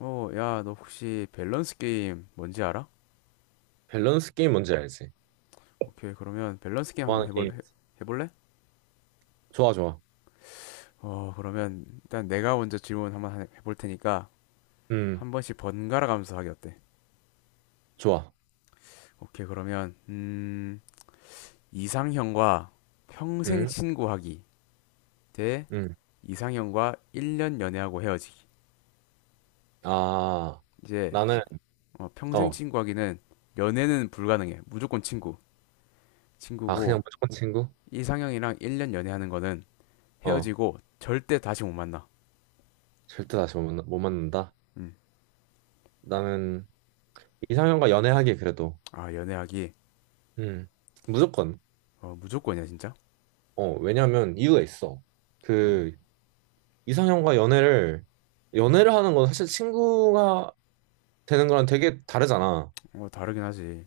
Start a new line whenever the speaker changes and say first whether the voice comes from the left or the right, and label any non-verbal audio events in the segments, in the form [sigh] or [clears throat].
left: 야, 너 혹시 밸런스 게임 뭔지 알아?
right: 밸런스 게임 뭔지 알지?
left: 오케이, 그러면 밸런스 게임 한번
right: 좋아하는 게임.
left: 해볼래?
right: 좋아, 좋아.
left: 그러면 일단 내가 먼저 질문 한번 해볼 테니까
right: 음,
left: 한 번씩 번갈아 가면서 하기 어때?
right: 좋아.
left: 오케이, 그러면, 이상형과 평생
right: 음,
left: 친구하기 대
right: 음.
left: 이상형과 1년 연애하고 헤어지기.
right: 아,
left: 이제
right: 나는,
left: 평생
right: 어,
left: 친구하기는 연애는 불가능해. 무조건 친구.
right: 아, 그냥
left: 친구고,
right: 무조건 친구?
left: 이상형이랑 1년 연애하는 거는
right: 어,
left: 헤어지고 절대 다시 못 만나.
right: 절대 다시 못, 만나, 못 만난다.
left: 음.
right: 나는 이상형과 연애하기 그래도,
left: 아, 연애하기.
right: 음, 무조건.
left: 어, 무조건이야, 진짜?
right: 어, 왜냐면 이유가 있어. 그, 이상형과 연애를 하는 건 사실 친구가 되는 거랑 되게 다르잖아.
left: 어, 다르긴 하지.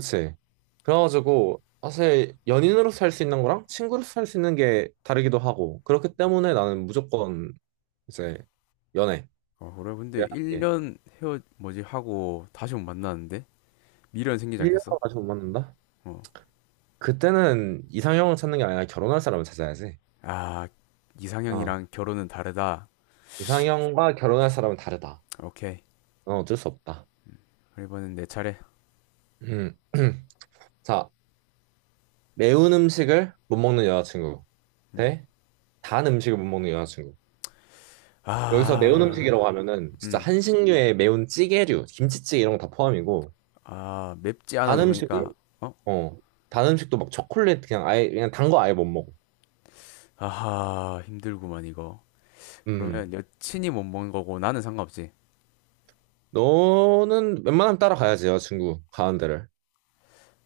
right: 그치. 그래가지고 사실 연인으로서 할 수 있는 거랑 친구로서 할 수 있는 게 다르기도 하고 그렇기 때문에 나는 무조건 이제 연애
left: 어, 그래. 근데
right: 를 하는 게
left: 1년 뭐지, 하고 다시 못 만나는데? 미련 생기지
right: 1년
left: 않겠어?
right: 동안 다시 못 만난다?
left: 어.
right: 그때는 이상형을 찾는 게 아니라 결혼할 사람을 찾아야지.
left: 아,
right: 어.
left: 이상형이랑 결혼은 다르다.
right: 이상형과 결혼할 사람은 다르다.
left: 오케이.
right: 어, 어쩔 수 없다.
left: 이번엔 내 차례.
right: 음. [clears throat] 자, 매운 음식을 못 먹는 여자친구
left: 음.
right: 대 단 음식을 못 먹는 여자친구. 여기서 매운
left: 아,
right: 음식이라고 하면은 진짜
left: 음.
right: 한식류의 매운 찌개류, 김치찌개 이런 거 다 포함이고
left: 아, 맵지
right: 단
left: 않아도 그러니까,
right: 음식은
left: 어?
right: 어. 단 음식도 막 초콜릿 그냥 아예 그냥 단 거 아예 못 먹어.
left: 아하, 힘들구만, 이거.
right: 음.
left: 그러면 여친이 못 먹는 거고 나는 상관없지.
right: 너는 웬만하면 따라가야지 여자친구 가는 데를.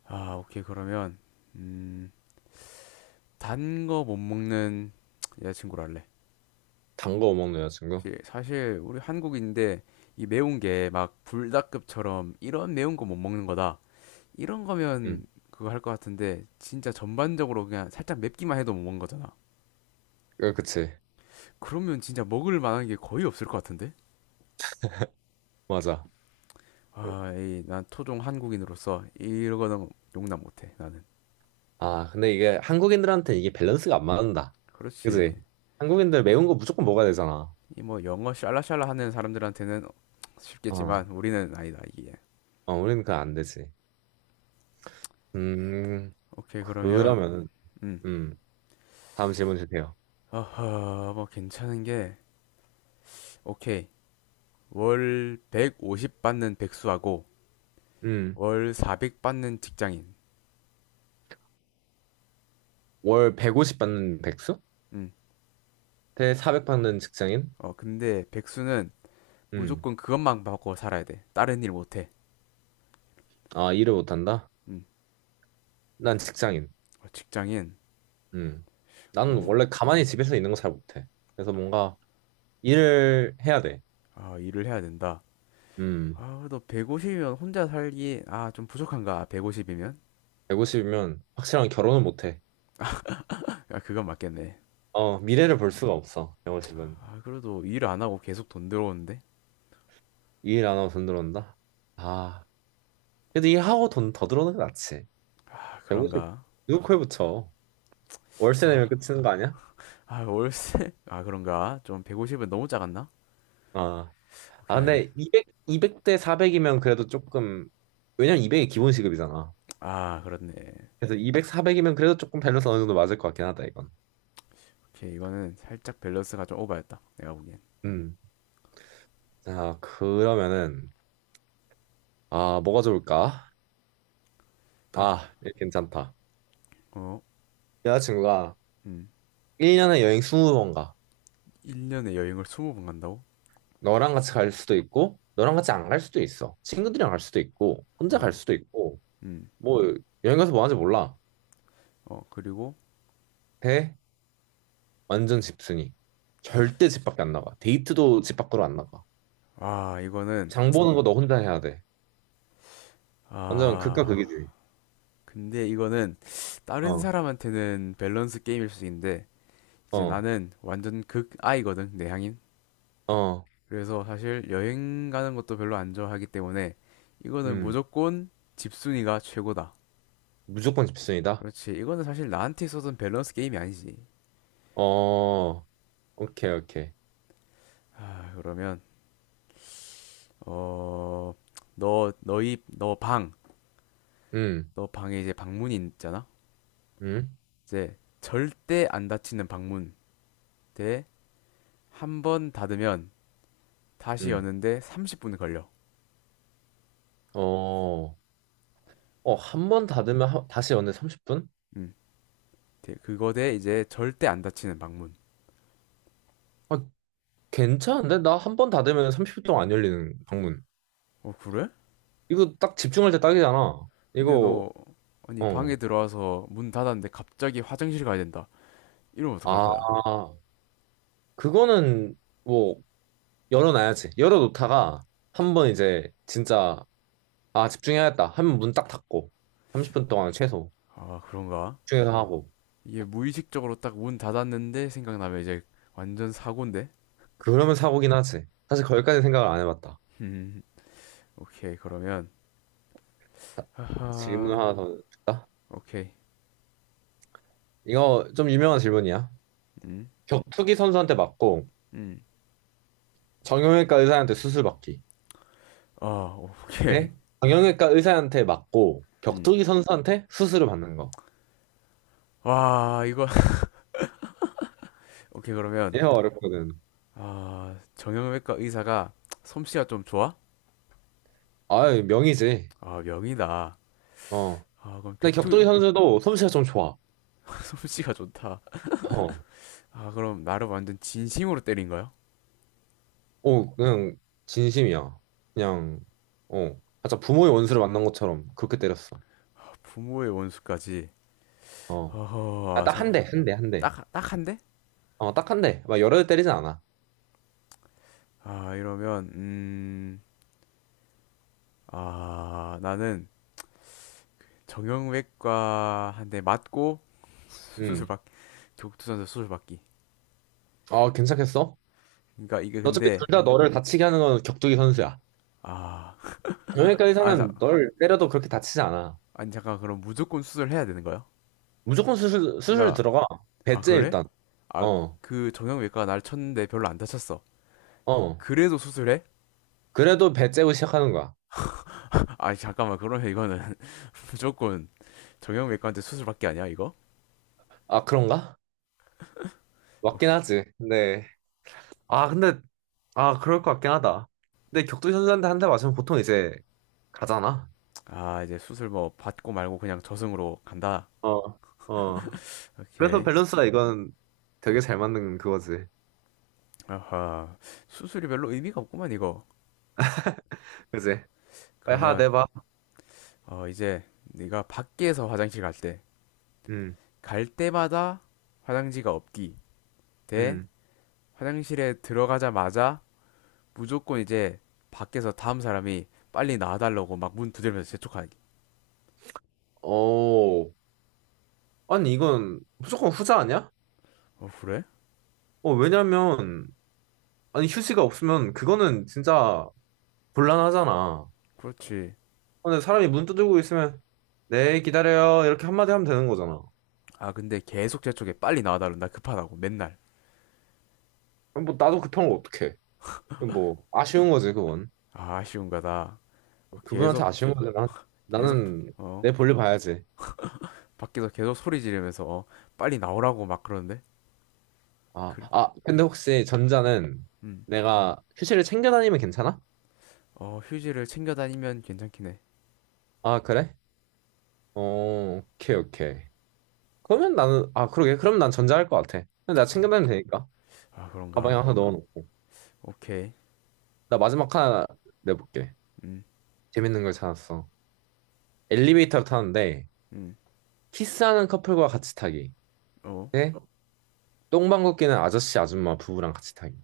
left: 아, 오케이. 그러면, 음, 단 거 못 먹는 여자친구로 할래.
right: 단 거 못 먹는 여자친구.
left: 그치. 사실 우리 한국인데 이 매운 게 막 불닭급처럼 이런 매운 거 못 먹는 거다. 이런
right: 음.
left: 거면 그거 할 것 같은데 진짜 전반적으로 그냥 살짝 맵기만 해도 못 먹는 거잖아.
right: 그치.
left: 그러면 진짜 먹을 만한 게 거의 없을 것 같은데?
right: 맞아.
left: 아, 난 토종 한국인으로서 이거는 용납 못해, 나는.
right: 아 근데 이게 한국인들한테 이게 밸런스가 안 맞는다. 그치?
left: 그렇지.
right: 한국인들 매운 거 무조건 먹어야 되잖아.
left: 이 뭐 영어 샬라샬라 하는 사람들한테는
right: 어.
left: 쉽겠지만 우리는 아니다, 이게.
right: 어 우리는 그거 안 되지. 음.
left: 오케이, 그러면,
right: 그러면은
left: 음.
right: 음. 다음 질문 주세요.
left: 어허, 뭐 괜찮은 게, 오케이. 월 150 받는 백수하고
right: 음.
left: 월 400 받는 직장인.
right: 월 150 받는 백수?
left: 음.
right: 대 400 받는 직장인?
left: 어, 근데 백수는
right: 음.
left: 무조건 그것만 받고 살아야 돼. 다른 일 못 해.
right: 아 일을 못한다?
left: 음.
right: 난 직장인.
left: 어, 직장인.
right: 음. 나는
left: 어,
right: 원래 가만히 집에서 있는 거 잘 못해. 그래서 뭔가 일을 해야 돼.
left: 아, 일을 해야 된다.
right: 음.
left: 아, 그래도 150이면 혼자 살기, 좀 부족한가, 150이면?
right: 150이면 확실한 결혼은 못해.
left: 야, 그건 맞겠네.
right: 어, 미래를 볼 수가 없어. 150은.
left: 아, 그래도 일 안 하고 계속 돈 들어오는데?
right: 일 안 하고 돈 들어온다? 아. 그래도 일하고 돈 더 들어오는 게 낫지.
left: 아,
right: 150
left: 그런가?
right: 누구 코에 붙여. 월세 내면
left: 아,
right: 끝이는 거 아니야?
left: 아, 월세? 아, 그런가? 좀 150은 너무 작았나?
right: 아. 아,
left: 오케이,
right: 근데 200, 백대 400이면 그래도 조금, 왜냐면 200이 기본 시급이잖아.
left: 그렇네.
right: 그래서 200, 400이면 그래도 조금 밸런스 어느 정도 맞을 것 같긴 하다, 이건.
left: 오케이, 이거는 살짝 밸런스가 좀 오바였다, 내가 보기엔.
right: 음. 자, 그러면은, 아, 뭐가 좋을까?
left: 어,
right: 아, 이거 괜찮다.
left: 어,
right: 여자친구가
left: 음,
right: 1년에 여행 20번 가.
left: 1년에 여행을 20번 간다고?
right: 너랑 같이 갈 수도 있고, 너랑 같이 안 갈 수도 있어. 친구들이랑 갈 수도 있고, 혼자
left: 어,
right: 갈 수도 있고,
left: 음,
right: 뭐, 여행 가서 뭐 하는지 몰라.
left: 어, 그리고,
right: 대, 완전 집순이. 절대 집 밖에 안 나가. 데이트도 집 밖으로 안 나가.
left: 아 이거는
right: 장 보는 거 너 혼자 해야 돼. 완전 극과
left: 아
right: 극이지.
left: 근데 이거는 다른
right: 어,
left: 사람한테는 밸런스 게임일 수 있는데 이제
right: 어,
left: 나는 완전 극아이거든, 내향인.
right: 어,
left: 그래서 사실 여행 가는 것도 별로 안 좋아하기 때문에 이거는
right: 음.
left: 무조건 집순이가 최고다.
right: 무조건 집순이다?
left: 그렇지, 이거는 사실 나한테 있어서는 밸런스 게임이 아니지.
right: 어, 오케이, 오케이.
left: 아, 그러면, 어, 너, 너희, 너 방,
right: 음,
left: 너 방에 이제 방문이 있잖아?
right: 음.
left: 이제 절대 안 닫히는 방문. 대, 한 번 닫으면 다시
right: 음.
left: 여는데 30분 걸려.
right: 어, 어, 한 번 닫으면 다시 연애 30분?
left: 음, 그거 대 이제 절대 안 닫히는 방문.
right: 아, 괜찮은데? 나 한 번 닫으면 30분 동안 안 열리는 방문.
left: 어, 그래?
right: 이거 딱 집중할 때 딱이잖아.
left: 근데
right: 이거,
left: 아니,
right: 어.
left: 방에 들어와서 문 닫았는데 갑자기 화장실 가야 된다. 이러면 어떡할
right: 아,
left: 거야?
right: 그거는 뭐, 열어놔야지. 열어놓다가 한 번 이제 진짜, 아, 집중해야겠다. 하면 문 딱 닫고. 30분 동안 최소
left: 아, 그런가?
right: 집중해서 하고.
left: 이게 무의식적으로 딱 문 닫았는데 생각나면 이제 완전 사고인데?
right: 그러면 사고긴 하지. 사실 거기까지 생각을 안 해봤다.
left: [laughs] 음, 오케이, 그러면,
right: 자, 질문
left: 하하,
right: 하나 더 줄까?
left: 오케이.
right: 이거 좀 유명한 질문이야.
left: 음,
right: 격투기 선수한테 맞고,
left: 음,
right: 정형외과 의사한테 수술 받기.
left: 아, 오케이.
right: 네? 정형외과 의사한테 맞고
left: 음.
right: 격투기 선수한테 수술을 받는 거.
left: 와, 이거, [laughs] 오케이, 그러면,
right: 얘가 어렵거든.
left: 아, 정형외과 의사가 솜씨가 좀 좋아?
right: 아유, 명이지.
left: 아, 명이다.
right: 어.
left: 아, 그럼
right: 근데 격투기
left: 격투,
right: 선수도 솜씨가 좀 좋아.
left: [laughs] 솜씨가 좋다.
right: 어.
left: 아, 그럼 나를 완전 진심으로 때린 거야?
right: 어, 그냥 진심이야. 그냥 어. 맞아, 부모의 원수를 만난 것처럼 그렇게 때렸어.
left: 아, 부모의 원수까지.
right: 어. 아,
left: 어허, 아,
right: 딱 한
left: 잠깐,
right: 대, 한 대, 한 대.
left: 딱, 딱 한데?
right: 어, 딱 한 대. 막 여러 대 때리진 않아.
left: 아, 이러면, 나는 정형외과 한 대 맞고 [laughs] 수술
right: 음.
left: 받기, 격투선수 수술 받기.
right: 아, 괜찮겠어?
left: 그러니까 이게
right: 어차피 둘
left: 근데,
right: 다 너를 다치게 하는 건 격투기 선수야.
left: 아,
right: 정형외과
left: 아, 자,
right: 의사는 널 때려도 그렇게 다치지 않아.
left: 아니 잠깐 그럼 무조건 수술해야 되는 거야?
right: 무조건 수술, 수술
left: 그러니까,
right: 들어가.
left: 아,
right: 배째
left: 그래?
right: 일단.
left: 아,
right: 어,
left: 그 정형외과가 날 쳤는데 별로 안 다쳤어.
right: 어.
left: 그래도 수술해?
right: 그래도 배째고 시작하는 거야.
left: 아, 잠깐만, 그러면 이거는 [laughs] 무조건 정형외과한테 수술밖에 아니야, 이거?
right: 아, 그런가? 맞긴
left: 오케이.
right: 하지. 네. 아, 근데, 아, 그럴 것 같긴 하다. 근데 격투 선수한테 한 대 맞으면 보통 이제 가잖아.
left: 아, 이제 수술 뭐 받고 말고 그냥 저승으로 간다.
right: 어, 어. 그래서
left: 오케이.
right: 밸런스가 이건 되게 잘 맞는 그거지.
left: 아하, 수술이 별로 의미가 없구만, 이거.
right: 그지? 빨리 하나
left: 그러면,
right: 내봐.
left: 어, 이제 네가 밖에서 화장실
right: 음,
left: 갈 때마다 화장지가 없기 대
right: 음.
left: 화장실에 들어가자마자 무조건 이제 밖에서 다음 사람이 빨리 나와달라고 막 문 두드리면서 재촉하기.
right: 오. 아니, 이건 무조건 후자 아니야?
left: 어, 그래?
right: 어, 왜냐면, 아니, 휴지가 없으면 그거는 진짜 곤란하잖아.
left: 그렇지.
right: 근데 사람이 문 두드리고 있으면 네 기다려요 이렇게 한마디 하면 되는 거잖아.
left: 아, 근데 계속 재촉해. 빨리 나와달라. 나 급하다고. 맨날.
right: 그럼 뭐 나도 급한 걸 어떡해. 그럼 뭐 아쉬운 거지 그건.
left: 아, 아쉬운 거다. 어,
right: 그분한테 아쉬운 거지. 난,
left: 계속,
right: 나는
left: 어,
right: 내 볼일 봐야지.
left: 밖에서 계속 소리 지르면서, 어, 빨리 나오라고 막 그러는데?
right: 아,
left: 그래.
right: 근데 혹시 전자는
left: 음.
right: 내가 휴지를 챙겨 다니면 괜찮아?
left: 어, 휴지를 챙겨 다니면 괜찮긴 해.
right: 아 그래? 어 오케이 오케이. 그러면 나는 아 그러게 그럼 난 전자 할 것 같아. 근데 내가 챙겨
left: 아,
right: 다니면 되니까
left: 아,
right: 가방에
left: 그런가?
right: 항상 넣어놓고.
left: 오케이.
right: 나 마지막 하나 내볼게.
left: 음,
right: 재밌는 걸 찾았어. 엘리베이터를 타는데
left: 음,
right: 키스하는 커플과 같이 타기.
left: 어.
right: 네? 똥방 걷기는 아저씨 아줌마 부부랑 같이 타기.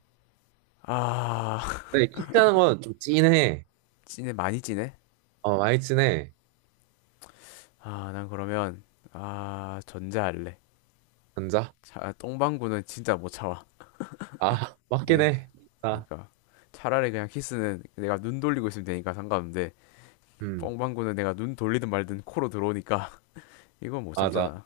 left: 아, [laughs]
right: 근데 키스하는 건 좀 찐해.
left: 찐해, 많이 찐해?
right: 어, 많이 찐해.
left: 아, 난 그러면, 전자할래.
right: 남자?
left: 자, 똥방구는 진짜 못 참아.
right: 아, [laughs] 맞긴
left: 네,
right: 해. 아,
left: 그러니까 차라리 그냥 키스는 내가 눈 돌리고 있으면 되니까 상관없는데
right: 음,
left: 뻥방구는 내가 눈 돌리든 말든 코로 들어오니까 [laughs] 이건 못
right: 맞아.
left: 참잖아.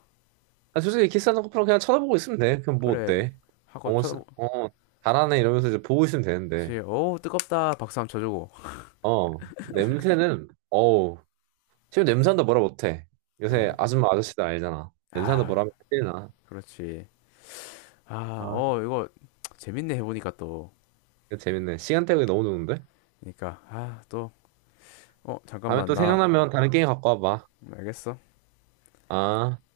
right: 아, 솔직히 키스하는 커플은 그냥 쳐다보고 있으면 돼. 그럼 뭐
left: 그래,
right: 어때?
left: 하고
right: 어, 씨,
left: 쳐다보.
right: 어, 잘하네 이러면서 이제 보고 있으면 되는데.
left: 그렇지. 오, 뜨겁다. 박수 한번 쳐주고.
right: 어, 냄새는, 어우, 지금 냄새한다 뭐라 못해. 요새
left: 그러니까,
right: 아줌마 아저씨들 알잖아. 냄새한다 뭐라
left: 아,
right: 하면 큰일 나.
left: 그렇지.
right: 아,
left: 이거 재밌네, 해보니까 또.
right: 재밌네. 시간 때우기 너무 좋은데?
left: 그러니까, 아, 또, 어,
right: 다음에
left: 잠깐만,
right: 또
left: 나.
right: 생각나면 다른 게임 갖고 와봐.
left: 알겠어.
right: 아.